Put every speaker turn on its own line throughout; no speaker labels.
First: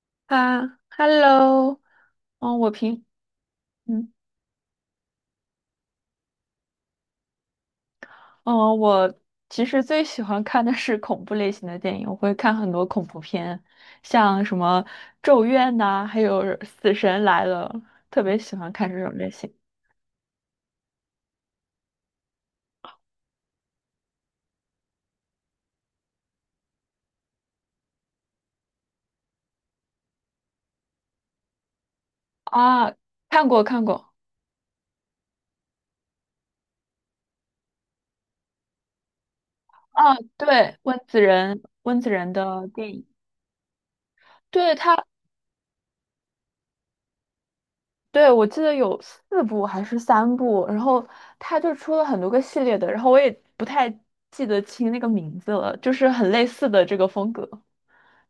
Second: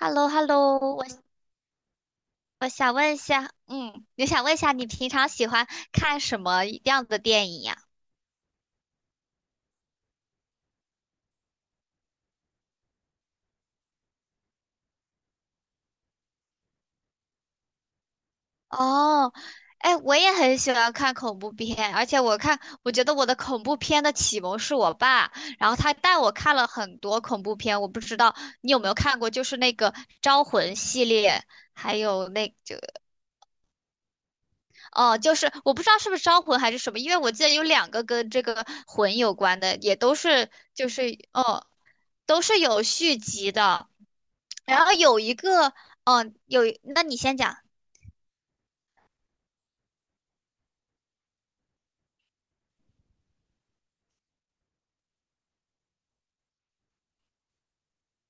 h e l l o h e l l
啊
o 我
，Hello，嗯，
我
我
想
平，
问一下，
嗯，
我想问一下，你平常喜欢看什么样的电影呀？
嗯，我其实最喜欢看的是恐怖类型的电影，我会看很多恐怖片，像什么《咒怨》呐，还有《死神来了》，特别喜欢看这种类
哦，
型。
哎，我也很喜欢看恐怖片，而且我觉得我的恐怖片的启蒙是我爸，然后他带我看了很多恐怖片。我不知道你有没有看过，就是那个《招魂》系列，还有那个。
啊，看过看过。
哦，就是我不知道是不是招魂还是什么，因为我记得有两个跟这个魂有关的，也都
啊，
是
对，温子仁，
哦，
温子仁
都是
的
有
电影。
续集的。
对。
然后
他。
有一个，那你先讲。
对，我记得有四部还是三部，然后它就出了很多个系列的，然后我也不太记得清那个名字了，就是很类似的这个风格。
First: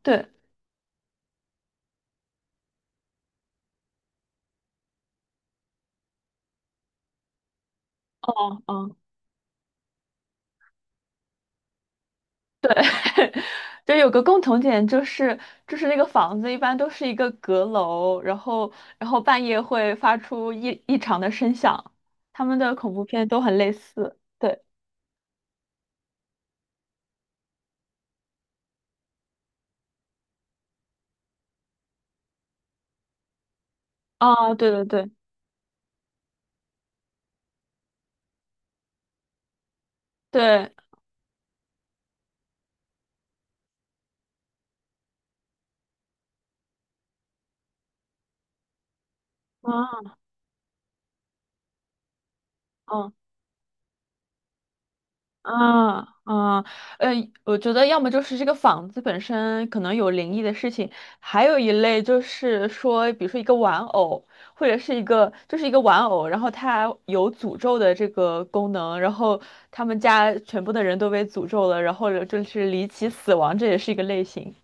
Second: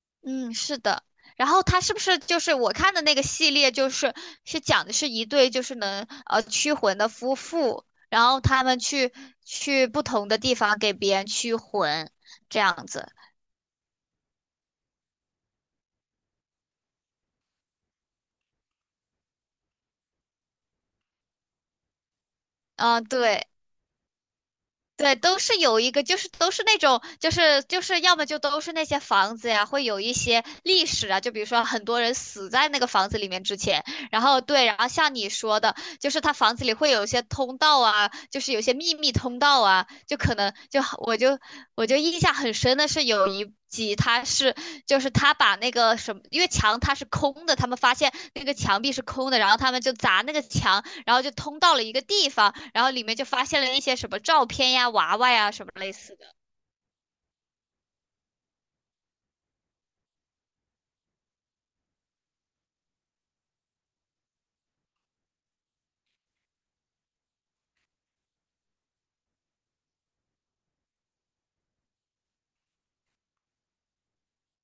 对。
嗯，是的。然后它是不是就是我看的那个系列，就是是讲的是一对就是能驱魂的夫妇，然后
哦
他们
哦，
去不同的地方给别人驱魂，这样子。
就有个共同点，就是那个房子一般都是一个阁楼，然后半夜会发出异常的声响，他们的恐
嗯、
怖片都
对。
很类似。对，
对，都是有一个，就是都是那种，就是要么就都是那些房子呀，会有一些历史啊，就比如说很多人死在那个房子里面之前，然后
啊，
对，
对
然
对
后
对，
像你说的，就是他房子里会有一些通道啊，就是有些秘密通道啊，就可能
对。
就我就我就印象很深的是有一集就是他把那个什么，因为墙它是空的，他们发现那个墙壁是空的，然后他们就
啊
砸那个墙，然后就通到了一个地方，然后里
嗯。
面就发现了一些什么照片呀、娃娃呀什么类
啊
似的。
啊，呃，我觉得要么就是这个房子本身可能有灵异的事情，还有一类就是说，比如说一个玩偶，或者是一个玩偶，然后它有诅咒的这个功能，然后他们家全部的人都被诅咒了，然后就是离奇死亡，这也是一个类型，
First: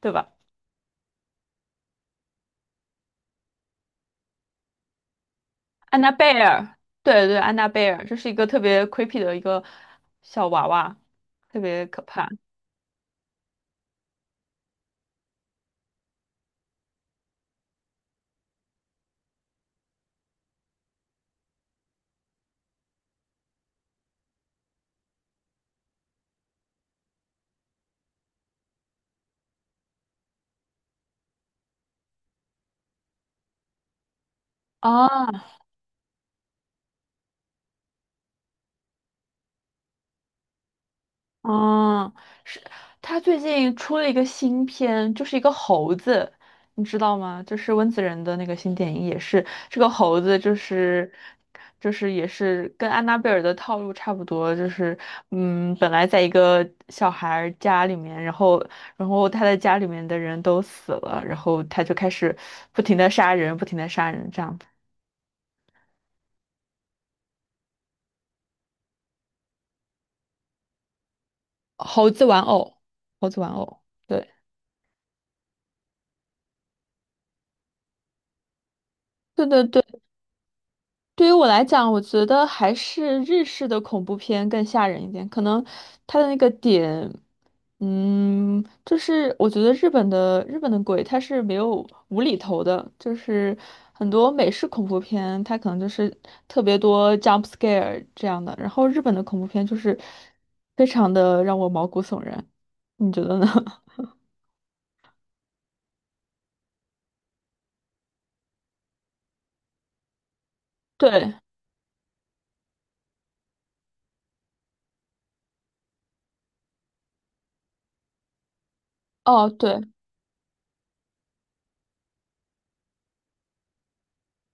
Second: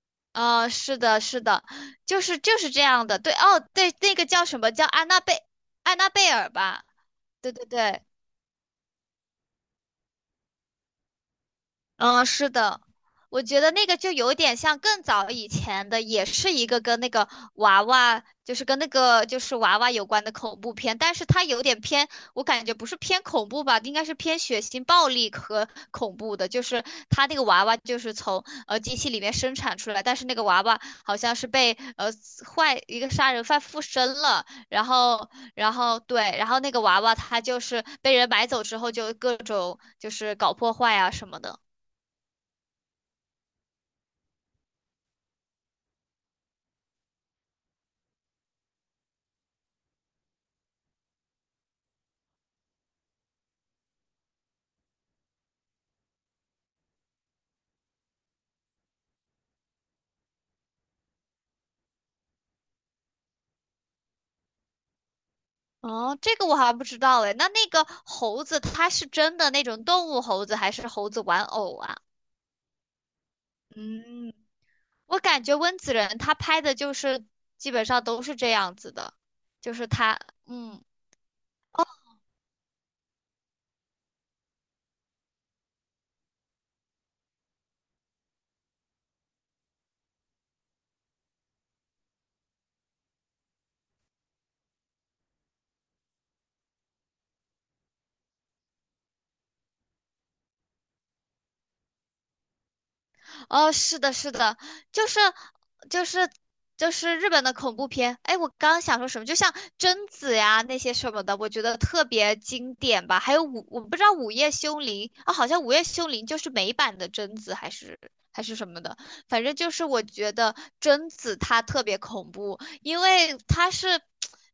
对吧？
是的，就是这样的。对，哦，对，那个叫什么叫安
安
娜
娜
贝
贝
尔
尔，
吧？
对对，
对
安
对
娜贝
对。
尔，这是一个特别 creepy 的一个小娃娃，特别可
嗯，
怕。
是的，我觉得那个就有点像更早以前的，也是一个跟那个娃娃，就是跟那个就是娃娃有关的恐怖片，但是它有点偏，我感觉不是偏恐怖吧，应该是偏血腥、暴力和恐怖的。就是它那个娃娃就是从机器里面生产出来，但是那个娃娃好像是被一个杀人犯附身了，然后
啊。
然后对，然后那个娃娃他就是被人买走之后就各种就是搞破坏啊什么的。
嗯，是他最近出了一个新片，就是一个猴子，你知道吗？就是温子仁的那个新电影，也是这个猴子，就是也是跟安娜贝尔的套路差不多，就是嗯，本来在一个小孩儿家里面，然后他的家里面的人都死了，然后他就开始不停的杀人，不停的杀人，这样子。
哦，这个我好像不知道哎。那那个猴子，它是真的那种动物猴子，还是猴子玩偶啊？
猴子玩偶，猴子玩偶。对
嗯，我感觉温子仁他拍的就是基本上都是这样子的，
对对
就是
对。
他，嗯。
对于我来讲，我觉得还是日式的恐怖片更吓人一点。可能它的那个点，嗯，就是我觉得日本的鬼它是没有无厘头的，就是很多美式恐怖片它可能就是特别多 jump scare 这样的，然后日本的恐怖片就是非常的让我毛骨悚然。你觉得呢？
哦，是 的，就是就是就是日本的恐怖片。哎，我刚刚想说什么，就像贞子呀那些什么
对，
的，我觉得特别经典吧。还有我不知道午夜凶铃啊，好像午夜凶铃就是美版的贞子，还是什么的。反
哦，
正就
对
是我觉得贞子她特别恐怖，因为她是。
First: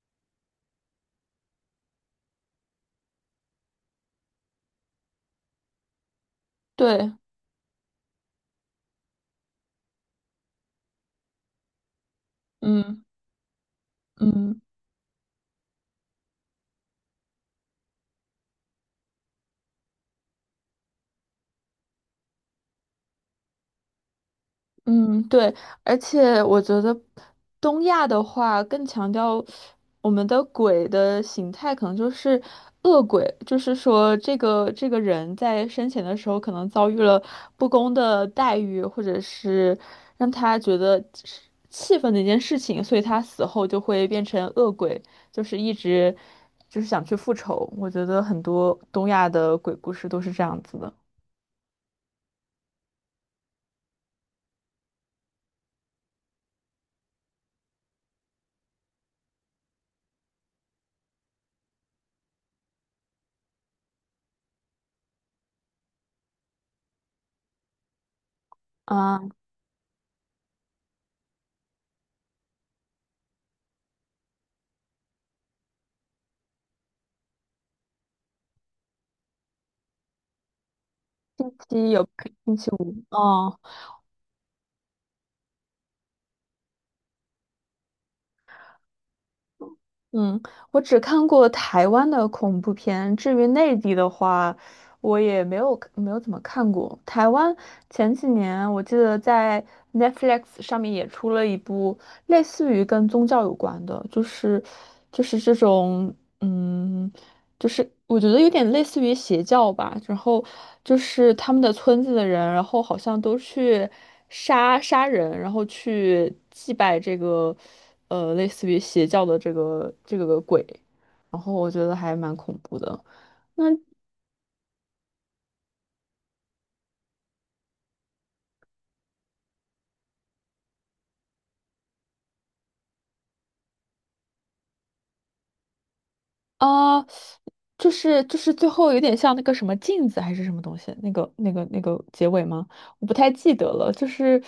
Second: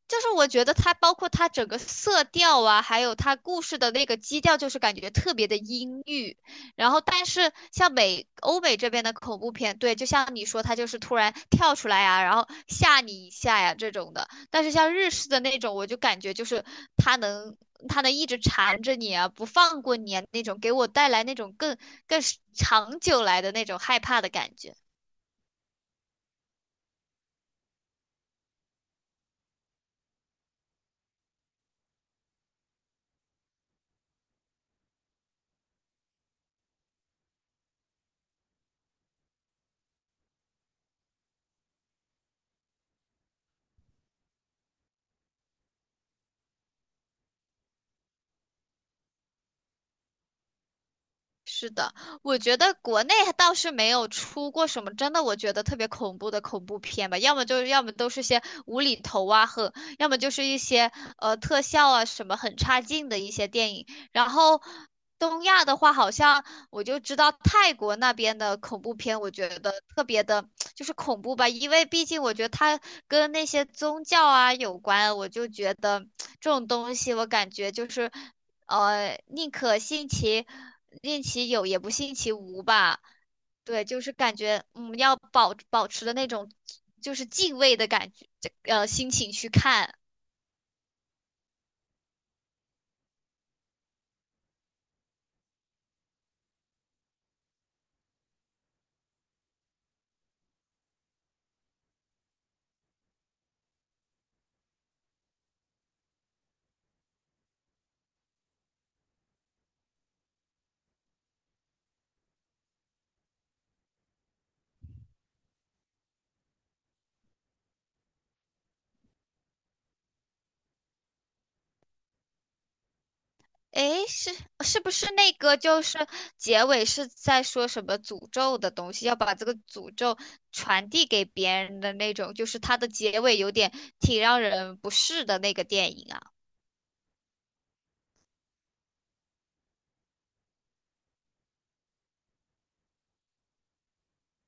就是我觉得它包括她整个色调啊，还有她故事的那个基调，就是感觉特别的阴郁。然后，
对，
但是像欧美这边的恐怖片，对，就像你说，他就是突然跳出来呀、然后吓
嗯
你一下呀这种的。
嗯。
但是像日式的那种，我就感觉就是他能他能一直缠着你啊，不放过你啊那种，给我带来那种更长久来的那种害怕的感觉。
嗯，对，而且我觉得东亚的话更强调我们的鬼的形态，可能就是恶鬼，就是说这个人在生前的时候可能遭遇了不公的待遇，或者是让他觉得是气愤的一件事情，所以他死后就会变成恶鬼，就是一直就是想去复仇。我觉得很多东亚的鬼故事都是这样子的。
是的，我觉得国内倒是没有出过什么真的我觉得特别恐怖的恐怖片吧，要么都是些无厘头啊，和要么就是一些特效啊什么很差劲的一些电影。然后东亚的话，好像我就知道泰国那边的恐怖片，我
啊。
觉得特别的恐怖吧，因为毕竟我觉得它跟那些宗教啊有关，我就觉得这种东西我感觉就是。呃，宁可信其
星
有，也
期
不
有
信其
星
无
期五，
吧。
嗯
对，就是感觉嗯，要保持的那种就是敬畏的感觉，呃心情去看。
嗯，我只看过台湾的恐怖片，至于内地的话，我也没有怎么看过。台湾前几年我记得在 Netflix 上面也出了一部类似于跟宗教有关的，就是就是这种。嗯。就是我觉得有点类似于邪教吧，然后就是他们的村子的人，然后好像都去杀人，然后去祭拜这个，呃，类似于邪教的这个鬼，然后我觉得还蛮恐怖的。那
诶，是不是那个就是结尾是在说什么诅咒的东西，要把这个诅咒传递给别人的那种，就是它的结尾有点挺让人不适的那个电影啊。
啊、呃就是就是最后有点像那个什么镜子还是什么东西，那个结尾吗？我不太记得了，就是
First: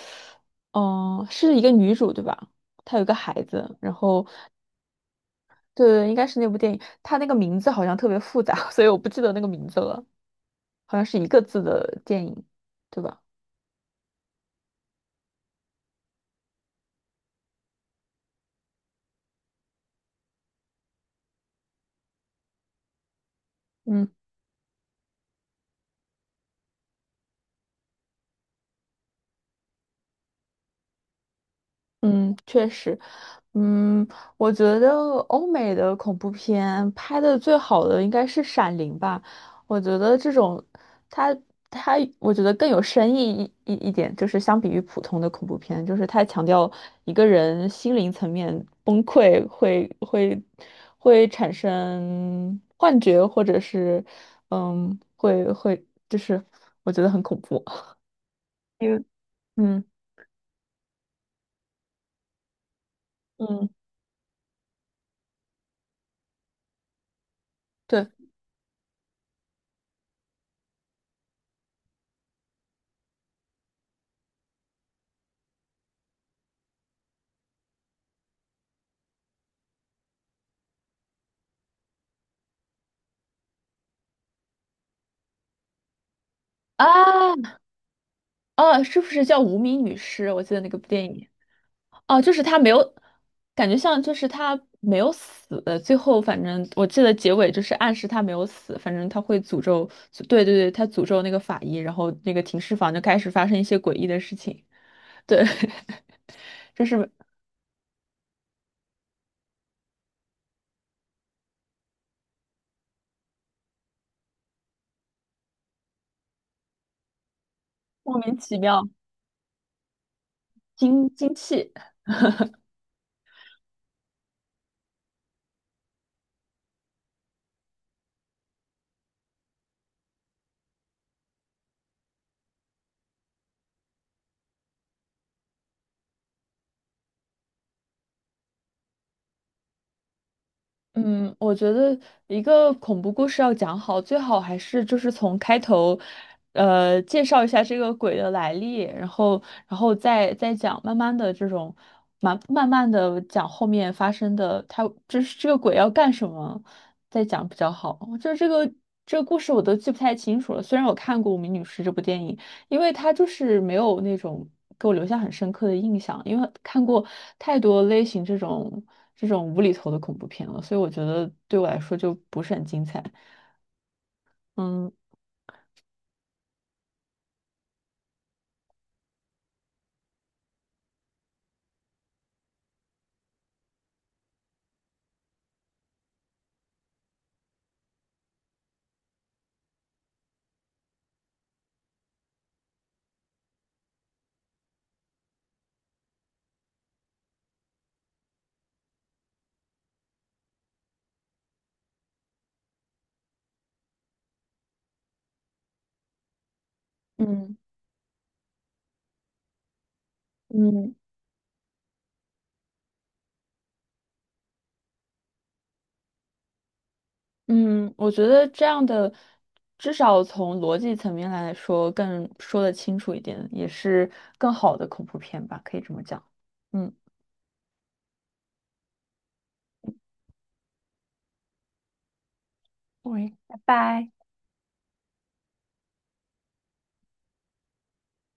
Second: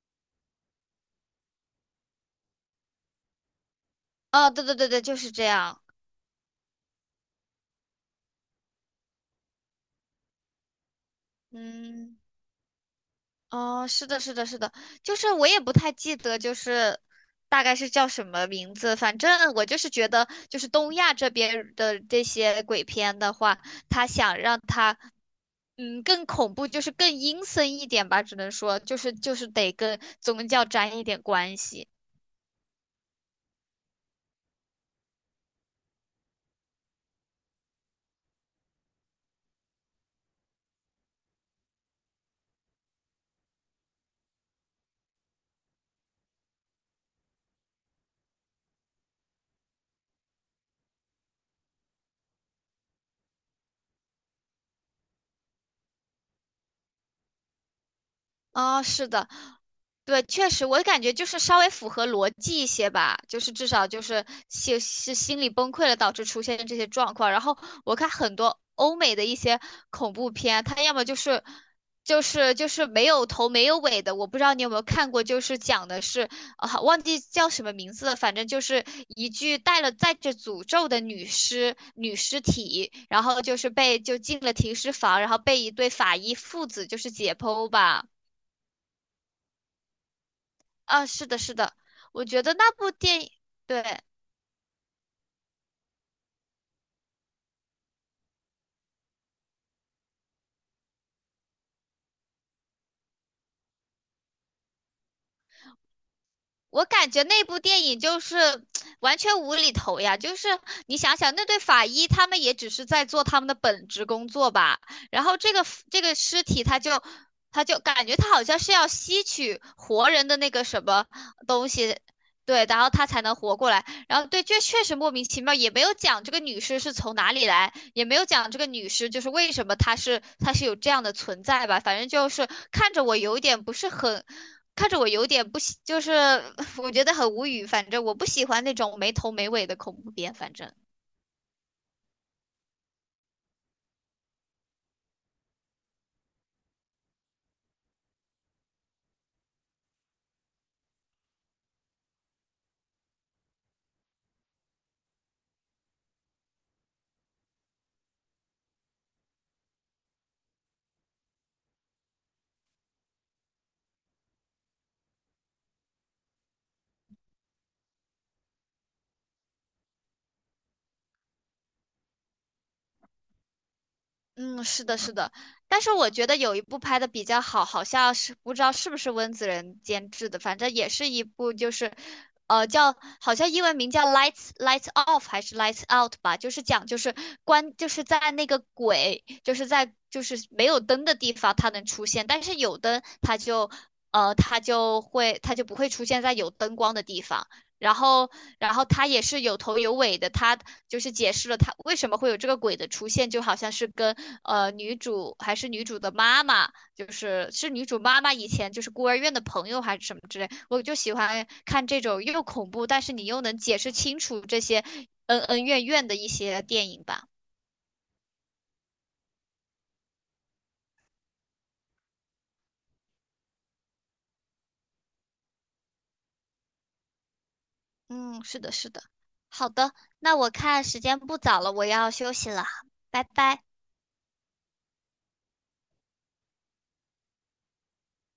是一个女主对吧？她有一个孩子，然后。
哦，对对对对，就是这样。
对，对，应该是那部电影，它那个名字好像特别复杂，所以我不记得那个名字了，好像是一个字的
嗯。
电影，对吧？
哦，是的，是的，是的，就是我也不太记得，就是大概是叫什么名字。反正我就是觉得，就是东亚这边的这些鬼片的话，他
嗯，
想让它嗯更恐怖，就是更阴森一点吧，只能说就是得跟宗教沾一点关系。
嗯，确实。嗯，我觉得欧美的恐怖片拍的最好的应该是《闪灵》吧。我觉得这种，它它，我觉得更有深意一点，就是相比于普通的恐怖片，就是它强调一个人心灵层面崩溃会产生幻觉，或者是嗯，会就是我觉得很恐怖。
啊，
因为
是的，
嗯
对，确实，我感觉就是稍微符合逻辑一些吧，就是至
嗯，
少就是心理崩溃了导致出现这些状况。然后我
对
看很多欧美的一些恐怖片，它要么就是没有头没有尾的，我不知道你有没有看过，就是讲的是啊忘记叫什么名字了，反正就是一具带着诅咒的女尸体，然后就是被就进了停尸房，然后被一对法医父子就是解
啊。
剖吧。
哦，是不是叫《无名女尸》？我记得那个部电
啊，是
影。
的，是的，
哦，
我
就是
觉得
她没
那部
有，
电影，
感觉
对，
像就是她没有死，最后反正我记得结尾就是暗示她没有死，反正她会诅咒。对对对，她诅咒那个法医，然后那个停尸房就开始发生一些诡异的事情。对，就
我
是
感觉那部电影就是 完全无厘头呀，就是你想想，那对法医他们也只是在做他们的本职工作吧，然后这个尸体他就感觉
莫
他
名
好
其
像是
妙，
要吸取活人的那个什么
惊惊
东
气，
西，对，然后他才能活过来，然后对，这确实莫名其妙，也没有讲这个女尸是从哪里来，也没有讲这个女尸就是为什么她是有这样的存在吧，反正就是看着我有一点不是很。看着我有点不喜，就是 我觉得很无语。反正我不喜欢那种没头没尾的恐怖片。反正，
嗯，我觉得一个恐怖故事要讲好，最好还是就是从开头，呃，介绍一下这个鬼的来历，然后，然后再讲，慢慢的这种，慢慢的讲后面发生的，他这是这个鬼要干什么，再讲比较好。就是这个故事我都记不太清楚了，虽然我看过《无名女尸》这部电影，因为它就是没有那种给我留下很深刻的印象，因为看过太多类型这种无厘头的恐怖片了，所以我觉得对我来说就不是很精彩。
嗯，是
嗯
的，是的。但是我觉得有一部拍的比较好，好像是不知道是不是温子仁监制的，反正也是一部就是，呃，叫好像英文名叫《Lights Off》还是《Lights Out》吧，就是在那个鬼就是在就是没有灯的地方它能出现，但是有灯它就。呃，它就会，它就不会出现在有灯光的地方。然后，然后他也是有头有尾的，他就是解释了他为什么会有这个鬼的出现，就好像是跟呃女主还是女主的妈妈，
嗯
是女主妈妈以前就是孤儿院的朋友还是什么之类，我就
嗯
喜欢看这种又恐怖，但是你又能解释清楚这些恩恩怨怨的一些电影吧。
嗯，我觉得这样的至少从逻辑层面来说更说得清楚一点，也是更好的恐怖片吧，可以这么讲。嗯，
嗯，是的，是的。好的，那我看时间不早了，我要休息了，拜
喂，拜
拜。
拜。